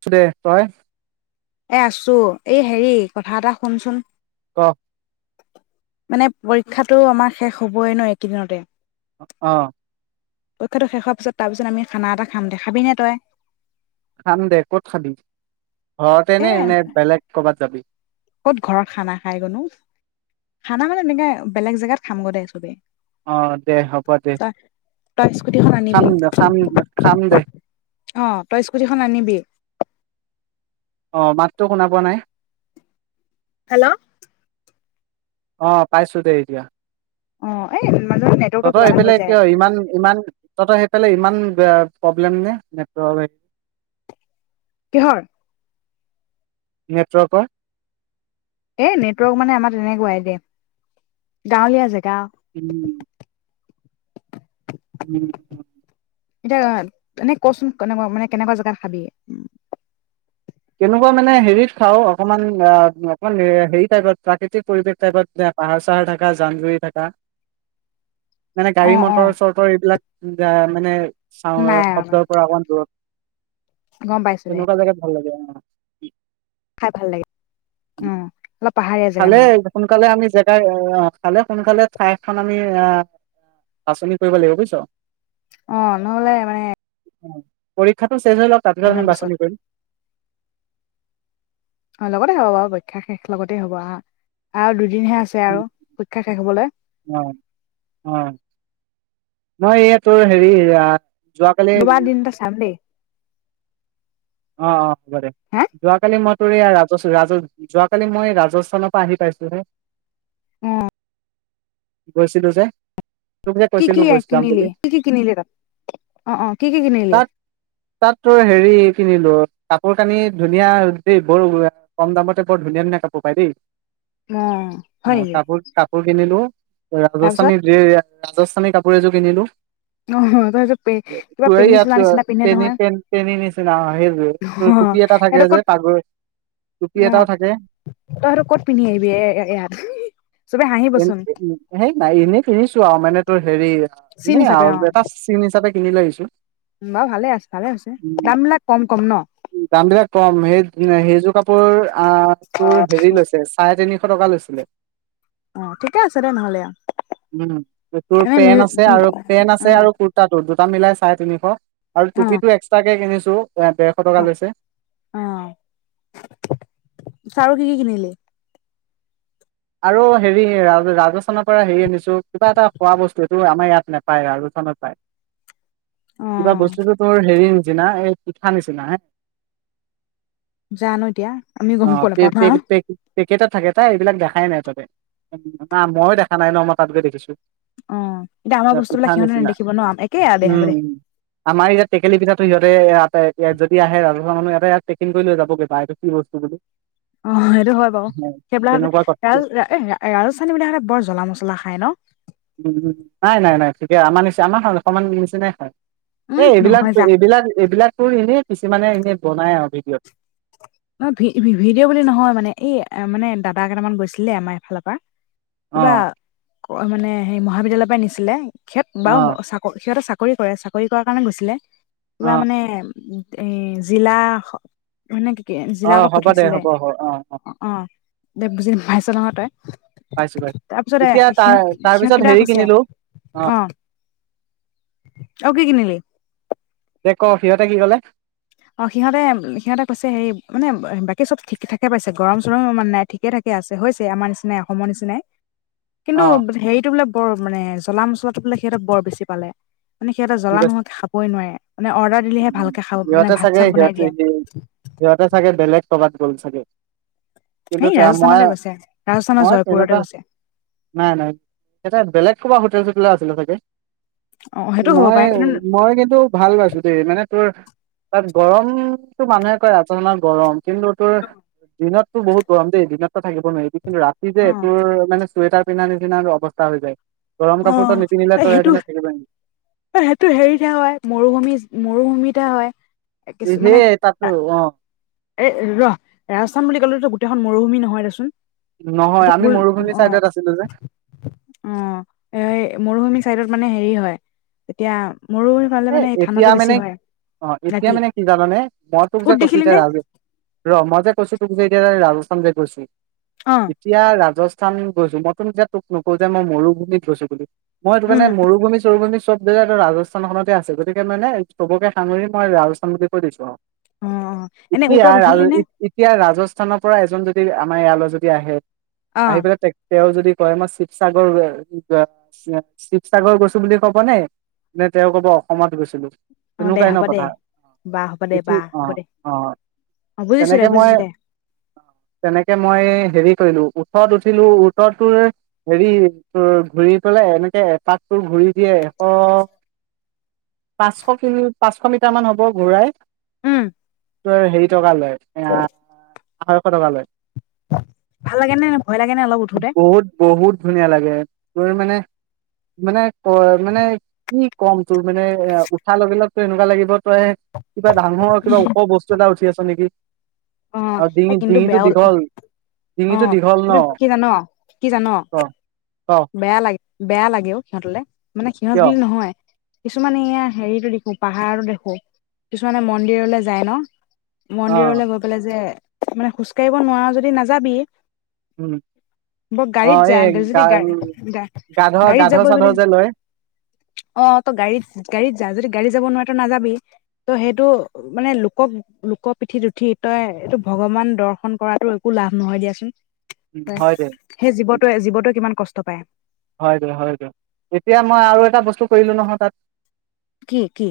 ছ দে তই এ আছো এই হেৰি কথা এটা শুনচোন ক মানে পৰীক্ষাটো আমাৰ শেষ হবই ন একেইদিনতে অ পৰীক্ষাটো শেষ হোৱাৰ পিছত তাৰপিছত আমি খানা এটা খাম দেখাবিনেে তই খান্ দে ক'ত খাবি। এ ঘৰতেনে এনে বেলেগ ক'ৰবাত যাবি। কত ঘৰৰত খানা খাই গনো খানা মানে এনেকে বেলেগ জেগাত খাম গ দেেই চবেই অ দে হ'ব দে তই তই স্কুটিখন খাম আনিবি খাম খাম দে অ তই স্কুটিখন আনিবি অ মাতটো শুনা পোৱা নাই হেল্ল' অ পাইছোতে এতিয়া। অ এই মাজে মাজে নেটৱৰ্কটো তহতই কিবা এটা হৈ সেইফালাই যায় কিয় ইমান ইমান তহতই সেইফালাই ইমান এইটোবে প্ৰব্লেম নে প্ কিহৰ নেটৱাকৰ। এ নেটৱৰ্ক মানে আমাৰ তেনেকুৱাই দে গাঁৱলীয়া জেগা উম এতিয়া এনে কচোন কেনেকুৱা মানে কেনেকুৱা জোগাত খাবি উ কেনেকুৱা মানে হেৰিত খাওঁ অকনমান আহ অকমান হেৰি টাইপত প্ৰাকৃতিক পৰিৱেশ টাইপত যে পাহাৰ চাহাৰ থকা জান জুৰি থকা মানে অ গাড়ী অ মটৰ চটৰ এইবিলাক মানে চাওঁ নাই শব্দৰ পৰা অকমান দূৰত গম পাইছো দে তেনেকুৱা জেগাত ভাল লাগে অ খাই ভাল লাগে। অ অলপ পাহাৰীয়া জেগাত খালে মানে সোনকালে আমি জেগাই আহ খালে সোনকালে ঠাইখন আমি আহ বাচনি কৰিব লাগিব বুজিছ অ নহ'লে মানে পৰীক্ষা তে হৈ লওক তাততেৈ আম নহয় পিছত বাছনি কৰিম অ লগতে হব বাৰু শেষ লগতে হব আহ আৰু দু দিনহে আছে আৰু পা শেষ হবল উ উম মই এইয় তোৰ হেৰি। যোৱাকালি দুবাৰ দ ত চামে অ অ ব যোৱাাকাল ম ৰাজ ৰাজ যোৱাকালি মই ৰাজস্থানৰ পৰা আহি পাইছো হে উম গৈছিলো যে তোক যে কি কি কৈছিলো গৈ যাম বুলি কিনিলি কি কি কিনিলে তাত অ অ কি কি কিনিলে কিলো কাপোৰ কানি ধুনীয়া দেই বৰ কম দামতে বৰ ধুনীয়া ধুনীয়া কাপোৰ পায় দেই অ হয় অ নেকি কাপোৰ কাপোৰ কিনিলো তই তাৰপিছত ৰাজস্থানী যি ইয়া ৰাজস্থানী কাপোৰ এযোৰ কিনিলো অ তাৰপিছত তোৰ কিবা এই পেনী ইয়াত চোলা নিচিনা পিন্ধে পেনী নহয় পেন পেনী নিচিনা সেই তোৰ অ টুপি এটা থাকে সেইটো যে ক'ত পাগৈ টুপি অ এটাও থাকে তই সেইটো ক'ত পিন্ধি আহিবি এ ইয়াত চবে হাঁহিবচোন সেই নাই এনেই পিন্ধিছো আৰু মানে তই হেৰি চিন এ হিচাপে আৰু অ এটা চিন হিচাপে কিনি লৈ আহিছো বাৰু ভালে আছে ভালে হৈছে উ দাম বিলাক কম কম ন দাম বিলাক কম সেই সেইযোৰ কাপোৰ অ তোৰ হেৰি লৈছে চাৰে তিনি শ টকা লৈছিলে অ ঠিকে আছে দে নহ'লে উম এইটোোৰ আৰু পেন আছে এনে আৰু পেন অ আছে আৰু কুুৰ্তটো দুটা মিলাই চাই তিনিশ আৰু অ টুপি টো এক্সট্ৰাকে কিনিছো তো ডেৰশ টকা অ লৈছে অ লৈ আৰু হেৰি ৰাজস্থানৰ পৰা হেৰি আনিছো কিবা এটা খোৱা বস্তু এইটো আমাৰ ইয়াত নোপায় ৰাজস্থানত পায় অ কিবা বস্তুতটো তোৰ হেৰি ন যিনা এই পিঠা নিচিনা হে য নো এতিয়া আমি গম প নাপাওঁ হা পেকেট থাকো এইবিলাক দো দোই নাই তাতে না মইো দেখা নাই ন মই তাত গৈ দেখিছো অ এতিয়া আমাৰ বস্তুবিলাক পিঠা সিহঁতে নিচিনা নেদেখিব ন একেই আৰু দেহ ব দে ত সিহঁতে ইতে যদি আহে ৰাজহুৱা মানুহ ইয়াতে ই পেকিং কৰি লৈ যাবগৈ বা এইটো কি বস্তু বুলি অ সেইটো হয় বাৰু সেইবিলাক তেনেকুৱা কথা ৰাজ ৰাজস্থানী বুলি কলে বৰ জ্বলা মছলা খায় ন উম উম নাই নাই নাই ঠিকে জামা নিচি আমাৰ হয় অকমান নিচিনাই হয় এ উম এইবিলাক নহয় যা এইবিলাক এইবিলাক তোৰ এনেই কিছুমানে এনেই বনাই আৰু ভিডিঅ'টো অ ভ ভিডঅ' বুলি নহয় মানে এই মানে দাদা কেইটামান গৈছিলে আমাৰ এইফালৰ পৰা কিবা অঁ মানে হেৰি মহাবিদ্যালয়ৰ পৰা নিছিলে সহত বা অঁ চাক সিহঁতে চাকৰি কৰে চাকৰি কৰাৰ কাৰণে গৈছিলে কিবা অঁ মানে এ জিলা মা নে কি? অঁ জিলাৰক হ'ব দে পঠিছিলে হ'ব অঁ অঁ অ অ দে বুজি ভাইছ নত পাইছো পাইছো তাৰপিছতে এতিয়া তাৰ সিহঁত তাৰপিছত সিহঁতকেইটা হেৰি কৈছে কিনিলো অঁ অ আৰু কি কিনিলি যে ক সিহঁতে কি কলে অ সিহঁতে সিহঁতে কৈছে হেৰি মানে বাকী চব ঠিক থাকে পাইছে গৰম চৰম মানে নাই ঠিকে থাকে আছে হৈছে আমাৰ নিচিনাই অসমৰ নিচিনাই কিন্তু অঁ সেইটো বোলে বৰ মানে জ্বলা মছলাটো বোলে সিহঁত বৰ বেছি পালে মানে সিহঁতে কি জলা কৈছে নহোৱ খাবইোৱাৰে মান অৰ্ডাৰ দিলহে ভালকে খাব মানে ভ সিহ সিহতে চাগে বেলেগ কব চল থাকে। কিন্তু এই মই ৰাজস্থানতে গৈছে ৰাজস্থানৰ মই জয়পুৰতে তেনেকুৱা গৈছে নাই নাই এতে বেলেগ কবা হোটেল চোটেল খ আছিলে চাগে অ সেইটো হ'ব মই পাৰে কিন্তু মই কিন্তু ভাল পাইছো মানে তোৰ তাত গৰমতটো মানুহে কয় আচানত গৰম কিন্তু তোৰ দিনতো বহুত গৰম দেই দিনতো থাকিব নোৱাৰি কিন্তু ৰাতি যে অ এইটোৰ মানে চুৱেটাৰ পিন্ধা নিচিানো অৱস্থা হৈ যায় গৰম অ কাপোৰটো নতি নিলে তয় এ সেইটো পিনত খেলিব নেকি সেইটো হেৰিতহে হয় মৰুভূমি মৰুভূমিহে হয় কিছু মানে সেই তাতো অ এ ৰ ৰাজস্থান বুলি ক'লেতো তেখন মৰুভূমিহয় দেচোন নহয় এইটো আমি ভুল অ মৰুভূমি অ চাইডত আছিলো যে এই মৰুভূমি চত মানে হেৰি হয় এতিয়া এ এতিয়া মানে অ এতিয়া ৰাতি মানে কি জানানে মই তোক যে উট কৈছো দেখিলি এতিয়া নে ৰাজ ৰ মই যে কৈছো য ৰাজস্থান য গৈছ অ এতিয়া ৰাজ ৰাজস্থান গৈছো মইতো যেতিয়া তোক নকো যে মই মৰুভূমিত গৈছো বুলি মই তটো মান উম মৰুভূম চৰুভূমিতে। চব জেগাতে ৰাজস। ৰাজস্থানন খতে আছে গতিকে মানে চবকে সাঙৰি মইস্থান বুলি কৈ দিছো আৰু অ অ এনে এতিয়া উটত উঠিলি নে এতিয়া ৰাজস্থানৰ পৰা এজন যদি আমাৰ ইয়ালৈ যদি আহে অ আহিবা তে তেওঁ যদি কয় মই শিৱসাগৰ শিৱসাগৰ গৈছো বুলি ক'ব নে নে তেওঁ ক'ব অসমত গৈছিলো অ দে তেনেকুৱাই হ'ব দে কথা বা হ'ব দে বা অ হ'ব দে অ অ বুজিছো দে তেনেকে মই বুজিছো দে তেনেকে মই হেৰি লো ওঠৰত উঠিলো ওঠৰ তৰ হেৰি ঘূৰি পেললে এনেকে এপাকটো ঘূৰি দিয়ে এশ পাঁচশ ক পাঁচশ মিটাৰ মান হ'ব ঘূৰাই উম ত হেৰি যোগালে এয়া আঢৈশ টকা লৈ ভাল লাগে নে ভয় লাগে নে অলপ উঠোতে বহুত বহুত ধুনীয়া লাগে তোৰ মানে মানে ক মানে কি কম তোৰ মানে এ উঠা লগিলাক তোৰ এনেকুৱা লাগিব তই কিবা ডাঙৰ কিবা ওখ বস্তু এটা উঠি আছে নেকি অ আৰু এই ডিঙি কিন্তু ডিঙিটো বেয়াওল দীঘল অ ডিঙিটো দীঘল ন কিন্তু কি জান কি জান ক ক বেয়া লাগে বেয়া লাগেও সিহঁতলে। মানে সিহঁত কিয় বুলি নহয় কিছুমানে এয়া হেৰিতটো দেখো পাহাৰো দেখো কিছুমানে মন্দিৰলৈ যায় ন অ মন্দিৰলৈ গৈ পেলাই যে মানে খোজকাঢ়িব নোৱাৰো যদি নাযাবি। উম ব অ গাড়ীত যা এই গ যদি গাড়ী গাড়ীত যাব যদি অ ত গাড়ীত গাড়ীত যা যদি গাড়ী যাব নোৱাৰটো নাযাবি ত' সেইটো মানে লোকক লোক পিঠিত উঠি তই এইটো ভগৱান দৰ্শন কৰাতটো একো লাভ নহয় দিয়াচোন উম, হয় দে সেই উম, জীৱটোৱে জীৱটো কিমান কষ্ট পায় হয় য হয় য এতিয়া মই আৰু এটা বস্তু কৰিলো নহয় তাত কি কি?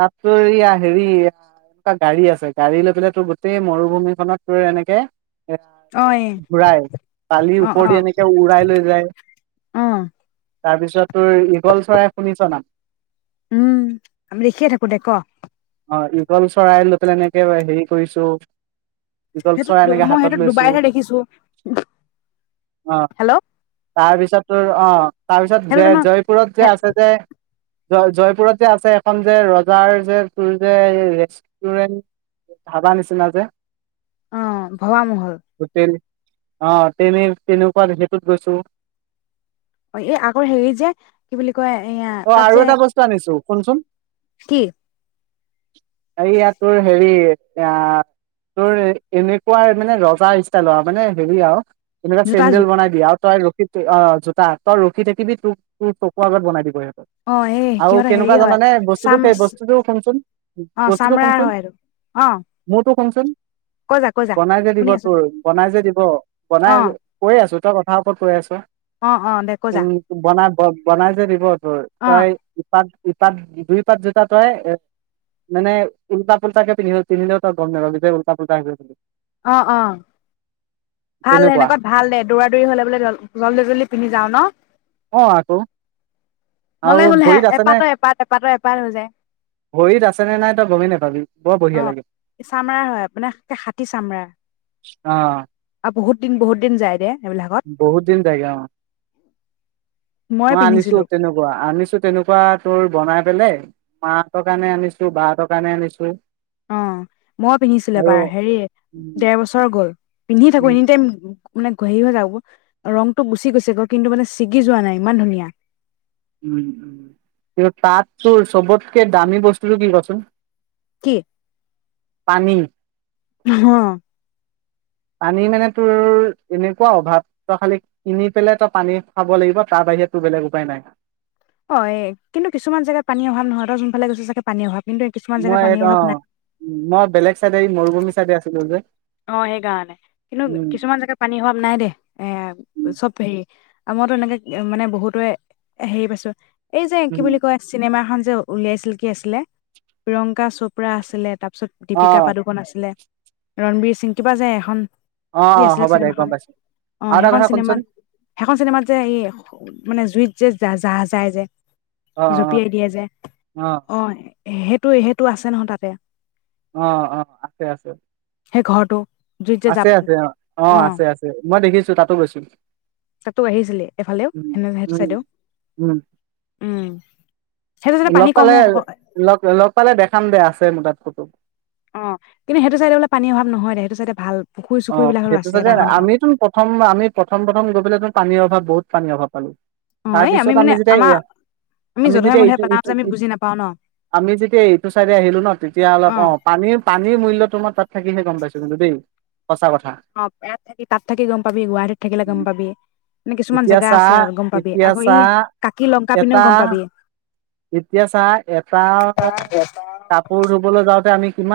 তাত তোৰয়া হেৰি এনেকুৱা গাড়ী আছে গাড়ী লৈ পেলাই তোৰ গোতেেই মৰুভূমি খত তোৰ এনেকে এ অ' এ ঘূৰাই পালিৰ ওপৰেদি এনেকে উৰাই লৈ যায়। আহ তাৰপিছত তোৰ ইঈঘল চৰাই শুনিছ নাম উম আমি দেখিয়ে থাকো দে ক অ ইগল চৰাই প্লেল এনেকে হেৰি কৰিছো। ঈগল চৰাই সেইটো এনেকে মই হাতত সেইটো লৈছো ডুবাইহে দেখিছো হেল্ল' তাৰপিছত তোৰ অ তাৰপিছত সেইটো যে জানো জয়পুৰত যে আছে যে জ জয়পুৰত যে আছে এখন যে ৰজাৰ যে তোৰ যে ৰেষ্টুৰেন্ট ধাবা নিচিনা যে অ ভোৱামহল। হোটেল অ তেনে তেনেকুৱা সেইটোত গৈছো অ এই আগৰ হেৰি যে কি বুলি কয় এয়া অ তাত আৰু যে এটা বস্তু আনিছো কোনচোন কি এয়া তোৰ হেৰি এ তোৰ এনেকুৱা মানে ৰজাৰ ষ্টাইলৰ মানে হেৰি আৰু এনে এটা জোতাযোৰ চেন্দেল বনাই দিয়ে আৰু তই ৰখি অ জোতা তই ৰখি থাকিবি তোক তোৰ তকুৰ আগত বনাই দিবই অ এই আৰু সিহঁতৰ হেৰি কেনেকুৱা হয় জানানে বস্তুটো চাম স বস্তুটো শুনচোন অ বস্তুটো চামৰাৰ শুনচোন হয় এইটো অ মোৰতো সোনচোন কৈ যা কৈ যা বনাই যে দিব শুনি আছো দে তোৰ বনাই যে দিব বনাই অ কৈ আছো তই কথা কাহ ওপৰত কৈ আছো। অ অ দে কৈ জা অ বনাই যে দিব ত তই ইপাক। ই পাত দুই পাত জোতা তই এ মানে উল্টা পুলতাকে পিন্ধি পিন্ধিলেও তই গম নাপ যে উল্টা পুল্টা হৈ অ অ ভাল দে তেনেকুৱা সেনেকুৱা ভাল দে দৌৰা দৌৰি হলে বোলে জল্দি জল্দি পিন্ধি যাওঁ ন আহ আকৌ নহলে আৰু বোলে ভৰিত আছে ন এপাতৰ এপাত এপাতৰ এপাত হৈ যায় ভৰিত আছেনে নাই তই গমেই নোপাবি বৰ অ বঢ়িয়া লাগে চামৰাৰ হয় মানে খাটি চামৰাৰ আহ আৰু বহুত দিন বহুত দিন যায় দে সবিলাকত বহুত দিন যায়গে অ মই আনিছো তেনেকুৱা আনিছো তেনেকুৱা তোৰ বনাই বেলেগ মাহঁতৰ কাৰণে আনিছো বাহহতৰ কাৰণে আনিছো অ মই পিন্ধিছিলো আৰু এবাৰ হেৰি উম ডৰ বছৰ গ'ল পিন্ধি থাকো উম এনি টাইম মানে ঘঁহি হৈ যাব ৰংটো গুচি গৈছে গ কিন্তু মানে ছিগি যোৱা নাই ইমান ধুনীয়া উম উ কি তাত তোৰ চবতকে দামী বস্তুটো কি কচোন কি পানী হ পানী মানে তোৰ এনেকুৱা অভাৱ তই খালি কিনি পেলাই তই পানী খাব লাগিব তাৰ বাহিৰে তোৰ বেলেগ উপায় নাই অয়, কিন্তু কিছুমান জেগাত পানী অভাৱ নহয় ত যোনফালে গৈছ ছাগে পানী অভাৱ কিন্তু কিছুমান জেগাত মই ত পানীৰ অ অভাৱ নাই মই বেলেগ চাইডে মৰুভূমি চাইডে আছিলো যে অ সেইকাৰণে, কিন্তু উম, কিছুমান জেগা পানী অভাৱ নাই দে এ উম, চব হেৰি মইতো এনেকে মানে বহুতয়ে হেৰি পাইছো এই যে কি উম, বুলি কয় চিনেমা খন উলিয়াইছিল কি আছিলে, প্ৰিয়ংকা চোপ্ৰা আছিলে তাত যে তাৰপিছত দীপিকা অ', পাদুকণ আছিলে ৰণবীৰ সিং কিবা যে এখন কি অ', আছিলে হ'ব দে গম চিনেমাখন? পাইছোঁ। অ আৰু এটা সেইখন কথা শুনচোন চিনেমাত সেইখন চিনেমাত যে এই মানে জুইত যে যা [unintelligible] যাহা যাই যে অ', অ', জপিয়াই দিয়ে যে, অ সেইটোয়ে সেইটো আছে নহয় তাতে অ অ আছে আছে সেই ঘৰটো জুইত যে আছে জাপ আছে অ অ আছে আছে মই দেখিছো তাতো গৈছো, তাতো আহিছিলে এইফালেও উ সেনে সেইটো উম চাইদেও উম উম সেইটো চাইডে পানী লগ কম পালে অ লগ লগ পালে দেখাম দে আছে মোৰ তাতটো অ কিন্তু সেইটো চাইডে বোলে পানী অভাৱ নহয় দে সেইটো চাইডে ভাল পুখুৰী অ চুখুৰী বিলাকো সেইটো আছে চাগে ডাঙৰ ডাঙৰ আমি তোন প্ৰথম আমি প্ৰথম প্ৰথম গৈ পেলাই তোন পানীৰ অভাৱ বহুত পানী অভাৱ পালো অ এই তাৰপিছত মানে আমি আমাৰ যেতিয়া আমি যধে যেতিয়া মধে ইটো পেলাও ইটো যে আমি বুজি নাপাও ন আমি যেতিয়া ইটো চাইডে আহিলো ন তেতিয়া অলপ অ পানীৰ পানীৰ মূল্য তোমাৰ তাত থাকিহে গম পাইছো কিন্তু দেই সঁচা কথা অ ইয়াত থাকি তাত থাকি গম পাবি, গুৱাহাটীত থাকিলে গম পাবি, এনে কিছুমান এতিয়া জেগা আছে চাহ আৰু গম পাবি, এতিয়া আকৌ ই চাহ কাকি লংকা এটা পিনেও গম পাবি এতিয়া চাহ এটা কাপোৰ ধুবলৈ যাওঁতে আমি কিমান